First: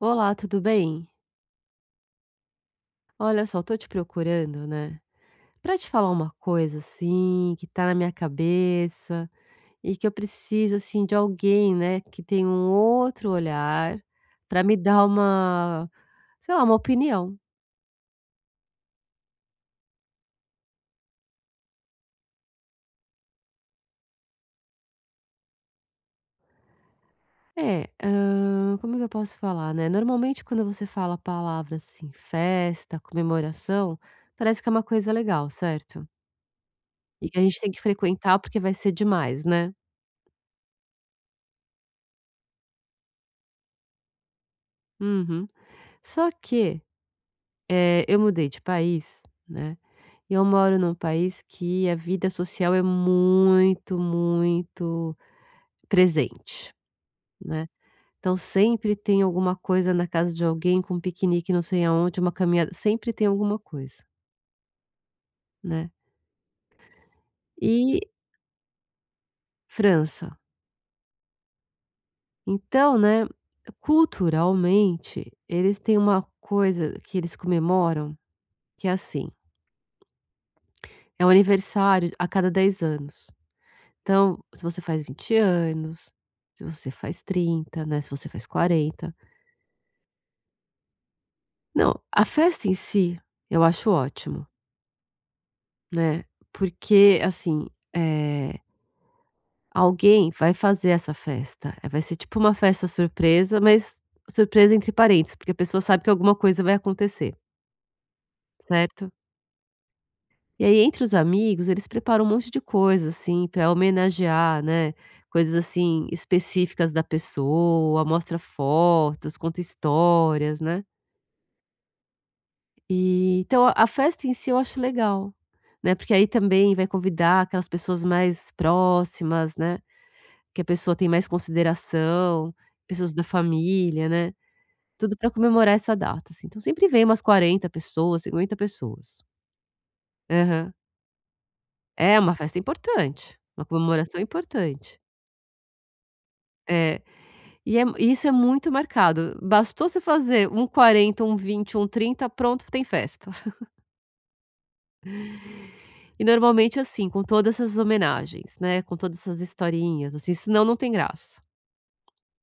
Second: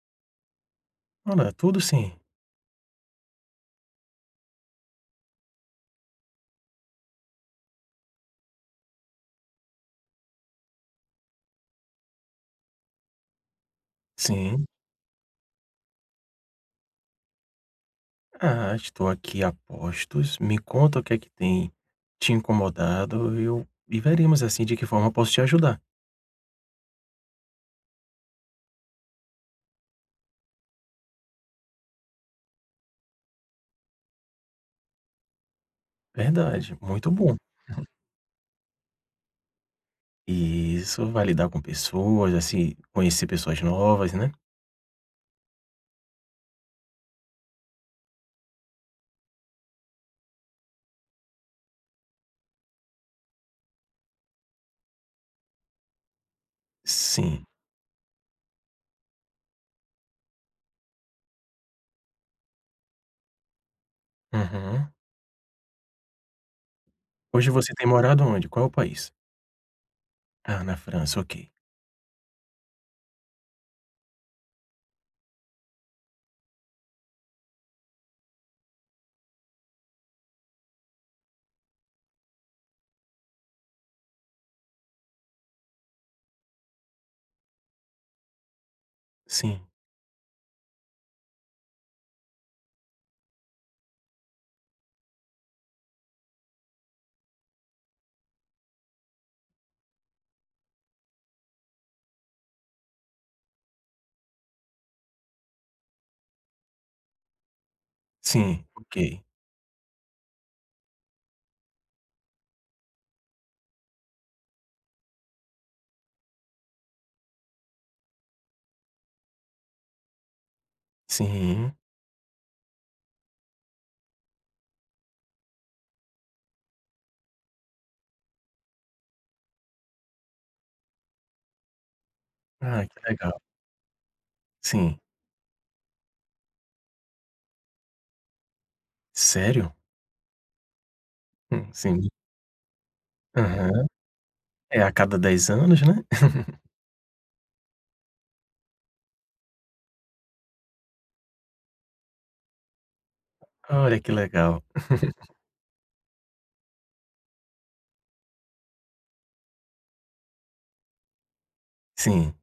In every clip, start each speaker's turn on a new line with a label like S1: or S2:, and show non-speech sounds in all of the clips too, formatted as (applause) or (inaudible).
S1: Olá, tudo bem?
S2: Olá, tudo sim.
S1: Olha só, tô te procurando, né, pra te falar uma coisa, assim, que tá na minha cabeça e que eu preciso, assim, de alguém, né, que tenha um outro olhar pra
S2: Sim.
S1: me dar uma, sei lá, uma opinião.
S2: Ah, estou aqui a postos. Me conta o que é que tem te incomodado e veremos, assim, de que forma posso te ajudar.
S1: É, como é que eu posso falar, né? Normalmente quando você fala a palavra, assim, festa, comemoração, parece que é uma coisa legal, certo?
S2: Verdade, muito
S1: E
S2: bom.
S1: que a gente tem que frequentar porque vai ser demais, né?
S2: E isso, vai lidar com pessoas, assim, conhecer pessoas novas, né.
S1: Uhum. Só que eu mudei de país, né, e eu moro num país que a vida social é muito, muito presente,
S2: Sim.
S1: né. Então sempre tem alguma coisa na casa de alguém, com um piquenique não sei aonde, uma caminhada, sempre tem alguma coisa,
S2: Uhum.
S1: né.
S2: Hoje você tem
S1: E
S2: morado onde? Qual é o país?
S1: França,
S2: Ah, na França, ok.
S1: então, né, culturalmente, eles têm uma coisa que eles comemoram, que é assim, é um aniversário a cada 10 anos. Então, se você faz 20 anos, se você faz 30, né, se você faz 40,
S2: Sim,
S1: não, a festa em si, eu acho ótimo, né, porque, assim, eh, alguém vai fazer essa festa, vai ser tipo uma festa surpresa, mas surpresa entre parênteses, porque a pessoa sabe que alguma coisa vai acontecer,
S2: sim, ok.
S1: certo? E aí, entre os amigos, eles preparam um monte de coisa, assim, pra homenagear, né, coisas, assim, específicas da pessoa, mostra fotos, conta histórias, né.
S2: Sim.
S1: E então, a festa em si eu acho legal, né, porque aí também vai convidar aquelas pessoas mais próximas, né, que a pessoa tem mais consideração,
S2: Ah, que
S1: pessoas da
S2: legal.
S1: família, né,
S2: Sim.
S1: tudo pra comemorar essa data, assim. Então, sempre vem umas 40 pessoas, 50 pessoas.
S2: Sério?
S1: Aham.
S2: Sim.
S1: É uma festa importante, uma
S2: Aham.
S1: comemoração
S2: É a
S1: importante.
S2: cada 10 anos, né. (laughs)
S1: É, e é isso é muito marcado. Bastou você fazer um 40, um 20, um 30, pronto, tem festa. (laughs)
S2: Olha que legal.
S1: E normalmente assim, com todas essas homenagens, né, com todas essas historinhas, assim, senão não tem graça.
S2: Sim.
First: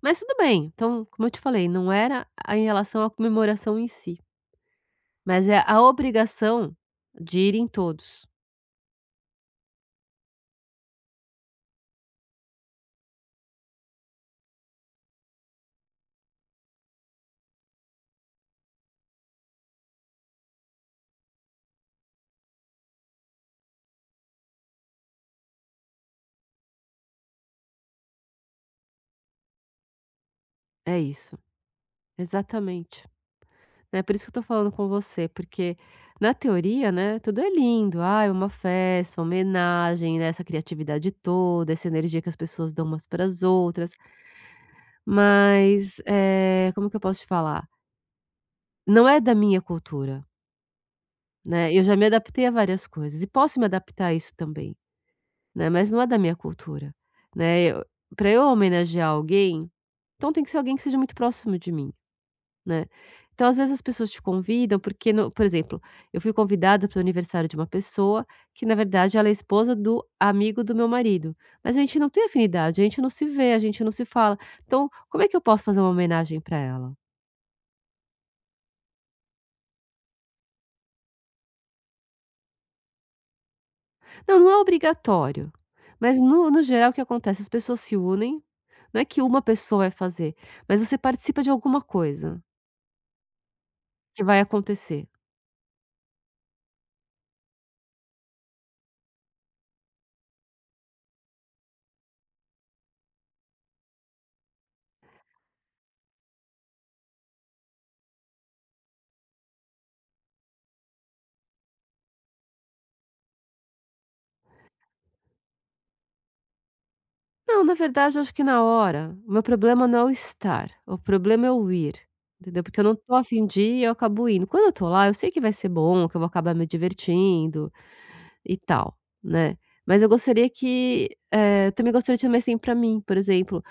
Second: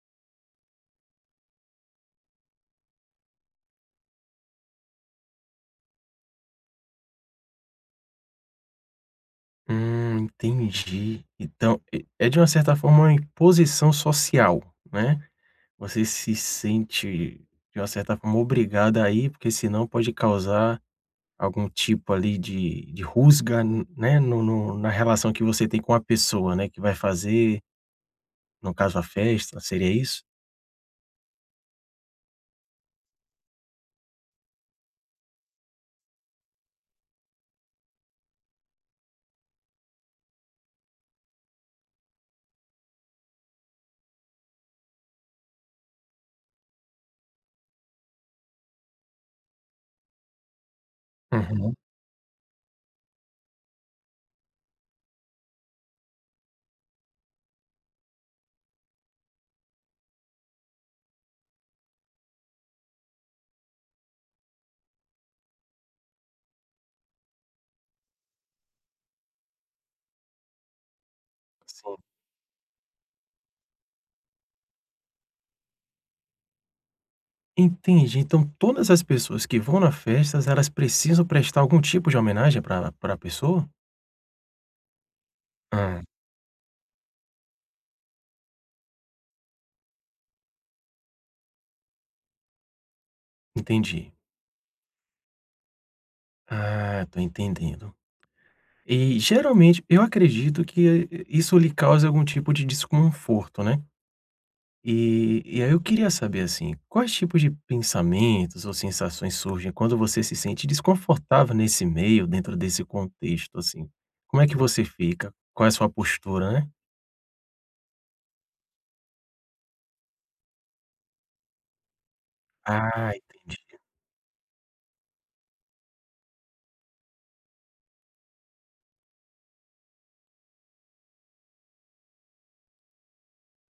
S1: Mas tudo bem, então, como eu te falei, não era a em relação à comemoração em si, mas é a obrigação de ir em todos.
S2: Entendi. Então, e é de uma certa forma uma imposição social, né. Você se sente, de uma certa forma, obrigada a ir, porque senão pode causar algum tipo ali de rusga, né, no no na relação que você tem com a pessoa, né, que vai fazer, no caso a festa, seria isso?
S1: É isso, exatamente. Né, por isso que eu tô falando com você, porque na teoria, né, tudo é lindo. Ah, é uma festa, uma homenagem, né, essa criatividade toda, essa energia que as pessoas dão umas para as outras, mas, como que eu posso te falar? Não é da minha cultura, né,
S2: Uhum.
S1: eu já me adaptei a várias coisas e posso me adaptar a isso também, né, mas não é da minha cultura, né, eu pra eu homenagear alguém, então tem que ser alguém que seja muito próximo de mim. Né. Então, às vezes, as pessoas te convidam porque no por exemplo, eu fui convidada para o aniversário de uma pessoa que, na verdade, ela é esposa do amigo do meu marido, mas a
S2: Sim.
S1: gente não tem afinidade, a gente não se vê, a gente não se fala. Então, como é que eu posso fazer uma homenagem para ela?
S2: Entendi. Então todas as pessoas que vão na festas, elas precisam prestar algum tipo de homenagem para a pessoa?
S1: Não, não é obrigatório, mas no geral o que acontece, as pessoas se unem, não é que uma pessoa vai fazer, mas você participa de alguma coisa
S2: Entendi.
S1: que vai acontecer.
S2: Ah, tô entendendo. E geralmente eu acredito que isso lhe cause algum tipo de desconforto, né? E aí eu queria saber assim, quais tipos de pensamentos ou sensações surgem quando você se sente desconfortável nesse meio, dentro desse contexto, assim? Como é que você fica? Qual é a sua postura, né?
S1: Não, na verdade, eu acho que na hora, o meu problema não é o estar, o problema é o ir, entendeu? Porque eu não
S2: Ah,
S1: tô a fim
S2: entendi.
S1: de ir, e eu acabo indo. Quando eu tô lá, eu sei que vai ser bom, que eu vou acabar me divertindo e tal, né? Mas eu gostaria que, eu também gostaria de ter mais tempo pra mim, por exemplo,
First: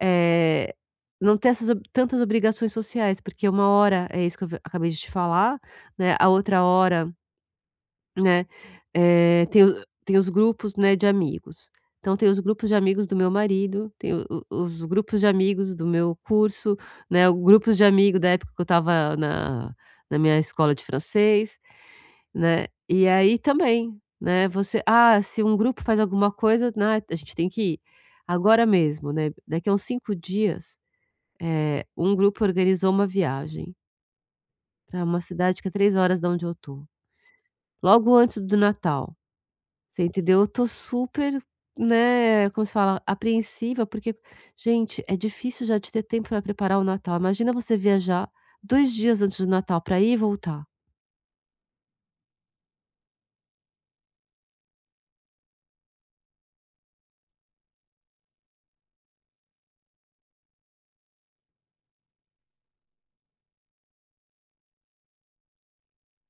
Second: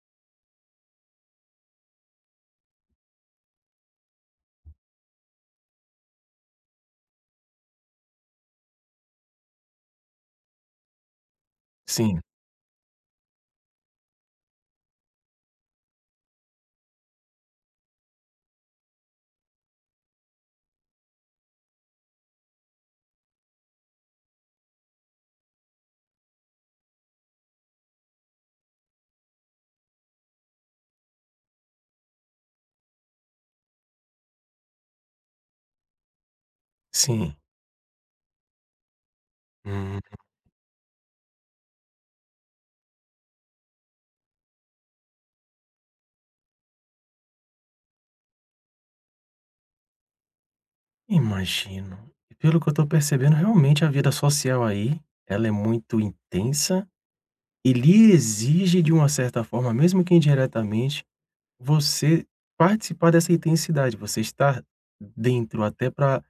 S1: eh, não ter essas ob tantas obrigações sociais, porque uma hora é isso que eu v acabei de te falar, né, a outra hora né, tem o tem os grupos, né, de amigos. Então
S2: Sim,
S1: tem os grupos de amigos do meu marido, tem o os grupos de amigos do meu curso, né, o grupos de amigo da época que eu estava na minha escola de francês, né. E aí também, né, você se um grupo faz alguma coisa, né, a gente tem que ir. Agora mesmo, né, daqui a uns 5 dias, um grupo organizou uma viagem para uma cidade que é 3 horas da onde eu tô,
S2: sim.
S1: logo antes do Natal.
S2: Hum,
S1: Você entendeu? Eu tô super, né, como se fala? Apreensiva, porque, gente, é difícil já de ter tempo para preparar o Natal. Imagina você viajar 2 dias antes do Natal para ir e voltar.
S2: Imagino. E pelo que eu tô percebendo, realmente a vida social aí, ela é muito intensa. Ele exige de uma certa forma, mesmo que indiretamente, você participar dessa intensidade, você estar dentro, até para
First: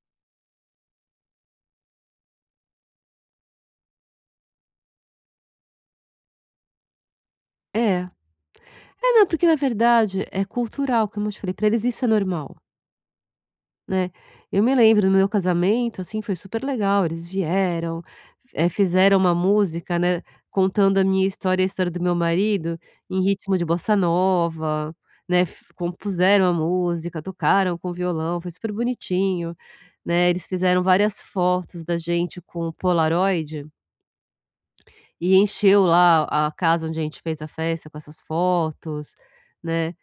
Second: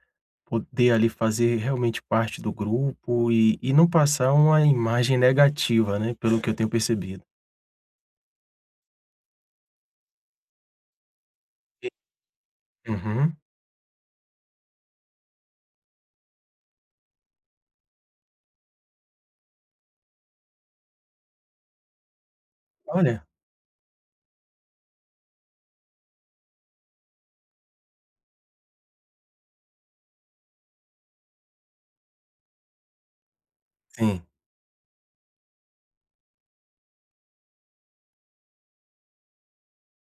S2: poder ali fazer realmente parte do grupo e não passar uma imagem negativa, né, pelo que eu tenho percebido.
S1: É. É, não, porque na verdade é cultural, como eu te falei. Para eles isso é normal.
S2: Uhum.
S1: Né. Eu me lembro do meu casamento, assim, foi super legal, eles vieram, fizeram uma música, né, contando a minha história e a história do meu marido, em
S2: Olha
S1: ritmo de bossa nova, né, f compuseram a música, tocaram com violão, foi super bonitinho, né, eles fizeram várias fotos da gente com polaroid,
S2: sim,
S1: e encheu lá a casa onde a gente fez a festa com essas fotos, né.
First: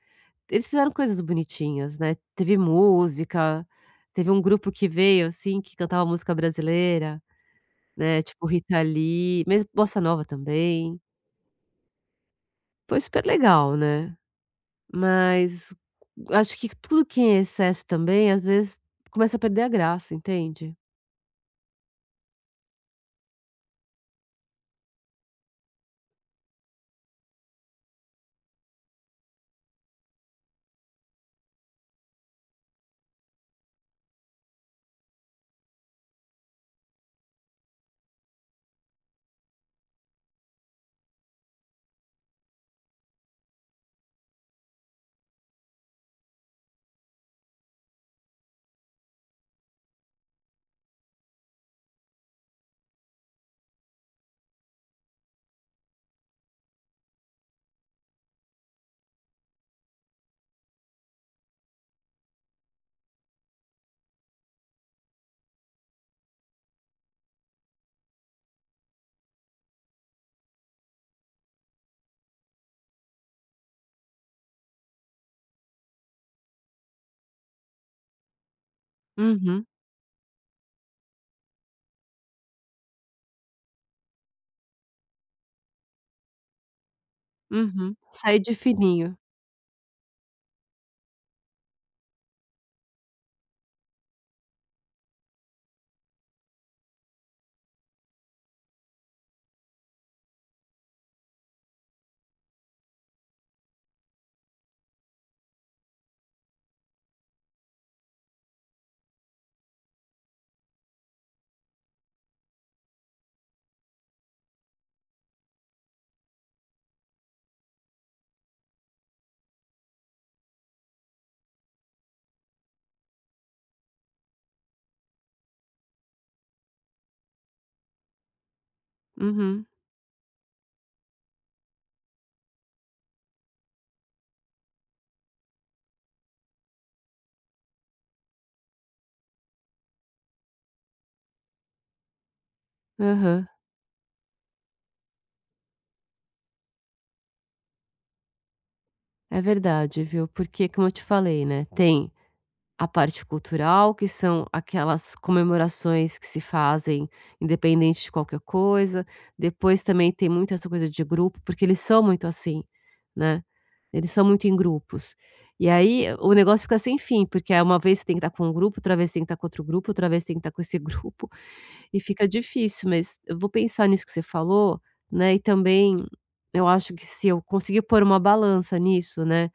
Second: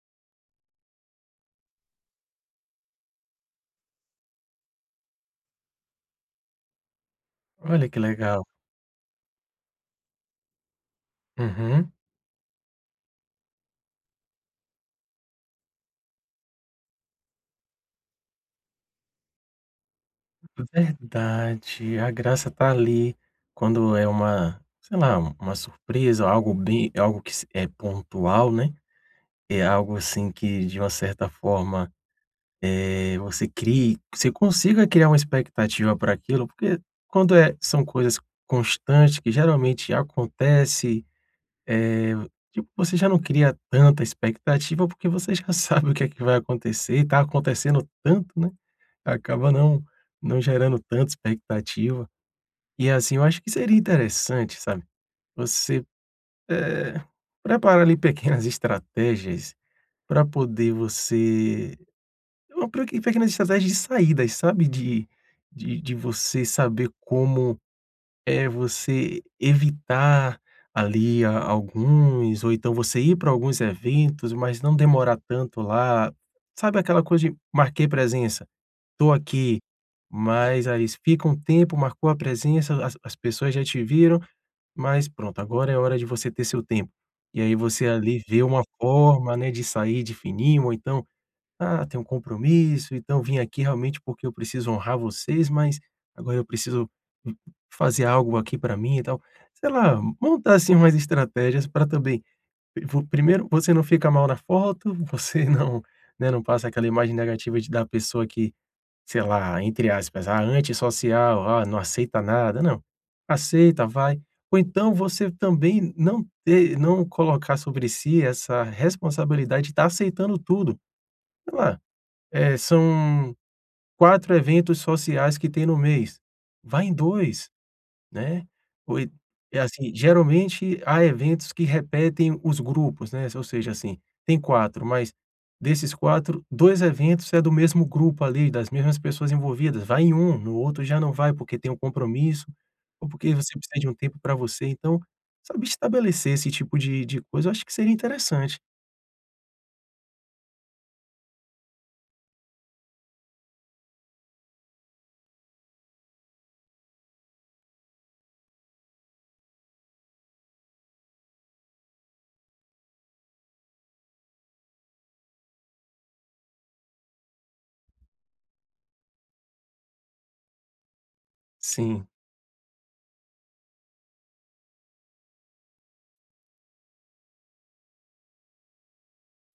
S1: Eles fizeram coisas bonitinhas, né, teve música, teve um grupo que veio, assim, que cantava música brasileira,
S2: olha que
S1: né,
S2: legal.
S1: tipo Rita Lee, mesmo bossa nova também.
S2: Uhum.
S1: Foi super legal, né, mas acho que tudo que é em excesso também, às vezes, começa a perder a graça, entende?
S2: Verdade, a graça tá ali, quando é uma, sei lá, uma surpresa, algo bem algo que se é pontual, né. É algo assim que, de uma certa forma, você crie você consiga criar uma expectativa para aquilo, porque quando é são coisas constantes que geralmente acontece, eh, tipo, você já não cria tanta expectativa, porque você já (laughs) sabe o que é que vai acontecer e tá acontecendo tanto, né, acaba não não gerando tanta expectativa. E assim, eu acho que seria interessante, sabe, você, eh, preparar ali pequenas (laughs) estratégias para poder você. Uma pequenas estratégias de saídas, sabe, de você saber como, é você evitar ali a alguns ou então você ir para alguns eventos, mas não demorar tanto lá. Sabe aquela coisa de marquei presença, tô aqui,
S1: Uhum,
S2: mas aí fica um tempo, marcou a presença, as pessoas já te viram, mas pronto, agora é hora de você ter seu tempo. E aí você
S1: uhum.
S2: ali
S1: Sair
S2: vê
S1: de
S2: uma
S1: fininho.
S2: forma, né, de sair de fininho ou então ah, tem um compromisso, então vim aqui realmente porque eu preciso honrar vocês, mas agora eu preciso fazer algo aqui para mim e tal. Sei lá, montar assim umas estratégias para também vo primeiro você não fica mal na foto, você (laughs) não, né, não passa aquela imagem negativa de da pessoa que, sei lá, entre aspas, "ah, antissocial, ah, não aceita nada", não. Aceita, vai. Ou então você também não ter não colocar sobre si essa responsabilidade de estar aceitando tudo. Sei lá são 4 eventos sociais que tem no mês. Vai em 2, né. Ou e É
S1: Uhum,
S2: assim, geralmente há eventos que repetem os grupos, né, ou seja, assim, tem 4, mas desses 4, 2 eventos é do mesmo grupo ali, das mesmas pessoas envolvidas. Vai em um, no outro já não vai porque tem um compromisso, ou porque
S1: aham.
S2: você precisa de um tempo para você. Então, sabe, estabelecer esse tipo de coisa, eu acho que seria interessante.
S1: É verdade, viu, porque como eu te falei, né, tem a parte cultural, que são aquelas comemorações que se fazem independente de qualquer coisa. Depois também tem muito essa coisa de grupo, porque eles são muito assim, né. Eles são muito em grupos. E aí o negócio fica sem fim, porque aí uma vez você tem que estar com um grupo, outra vez tem que estar com outro grupo, outra vez tem que estar com esse (laughs) grupo, e
S2: Sim,
S1: fica difícil. Mas eu vou pensar nisso que você falou, né, e também eu acho que se eu conseguir pôr uma balança nisso, né,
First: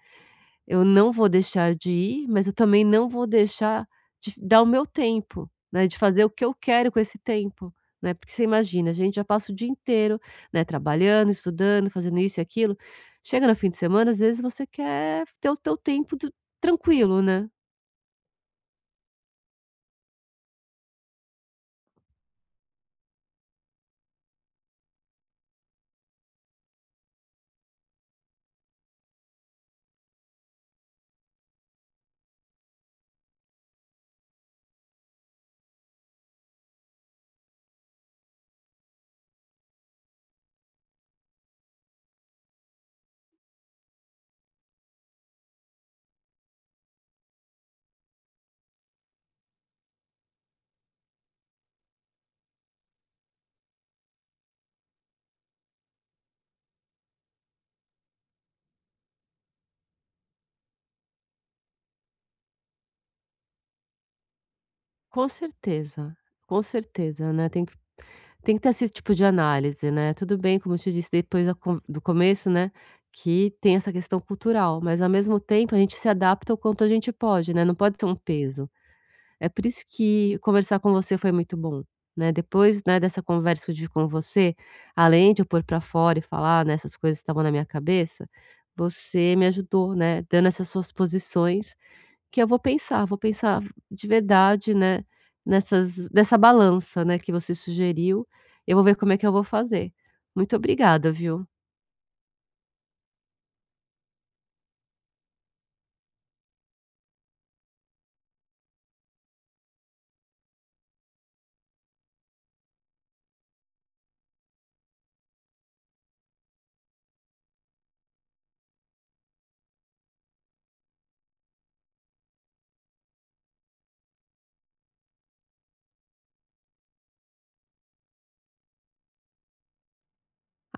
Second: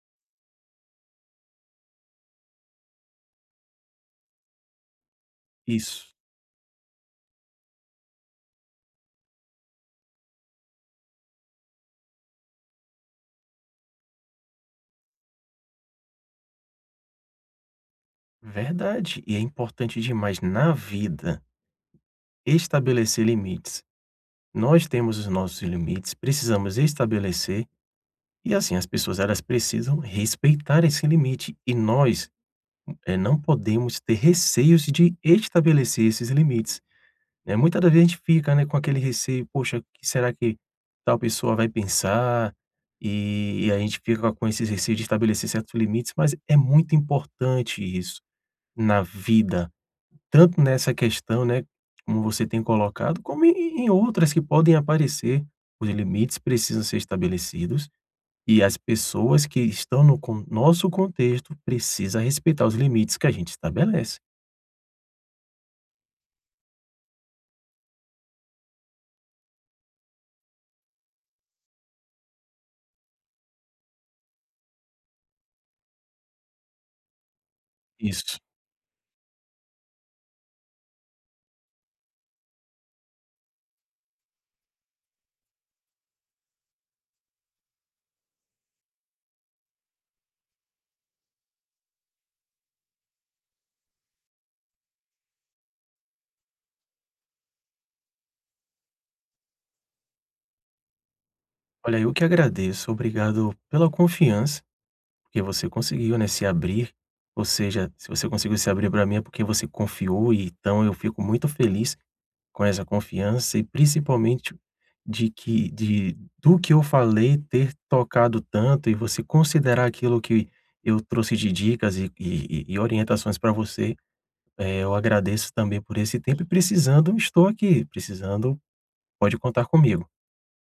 S1: eu não vou deixar de ir, mas eu também não vou deixar de dar o meu tempo, né, de
S2: isso.
S1: fazer o que eu quero com esse tempo, né. Porque você imagina, a gente já passa o dia inteiro, né, trabalhando, estudando, fazendo isso e aquilo. Chega no fim de semana, às vezes você quer ter o teu tempo do tranquilo, né.
S2: Verdade. E é importante demais na vida estabelecer limites. Nós temos os nossos limites, precisamos estabelecer e assim as pessoas elas precisam respeitar esse limite e nós, não podemos ter receios de estabelecer esses limites, né. Muita da vez a gente fica, né, com aquele receio: "Poxa, o que será que tal pessoa vai pensar?" E a gente fica com esse receio de estabelecer certos limites, mas é muito importante isso na vida. Tanto nessa questão, né, como você tem colocado, como em outras que podem aparecer. Os limites precisam ser estabelecidos e as pessoas que estão no con nosso contexto precisam respeitar os limites que a gente estabelece.
S1: Com certeza, com certeza, né, tem que ter esse tipo de análise, né. Tudo bem, como eu te disse, depois da con do começo, né, que tem essa questão cultural, mas ao mesmo tempo a gente se adapta o quanto a gente pode, né, não pode ter um
S2: Isso.
S1: peso. É por isso que conversar com você foi muito bom, né. Depois, né, dessa conversa que eu tive com você, além de eu pôr para fora e falar, né, essas coisas que estavam na minha cabeça, você me ajudou, né, dando essas suas posições, que eu vou pensar de verdade, né, nessa balança, né, que você sugeriu, eu vou ver como é que eu vou fazer. Muito obrigada, viu.
S2: Olha, eu que agradeço. Obrigado pela confiança, porque você conseguiu, né, se abrir. Ou seja, se você conseguiu se abrir para mim é porque você confiou, e então eu fico muito feliz com essa confiança e principalmente de que de do que eu falei ter tocado tanto e você considerar aquilo que eu trouxe de dicas e orientações para você, eu agradeço também por esse tempo e precisando, estou aqui. Precisando, pode contar comigo.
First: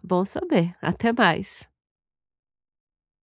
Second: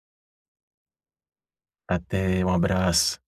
S1: Bom saber, até mais.
S2: Até, um abraço.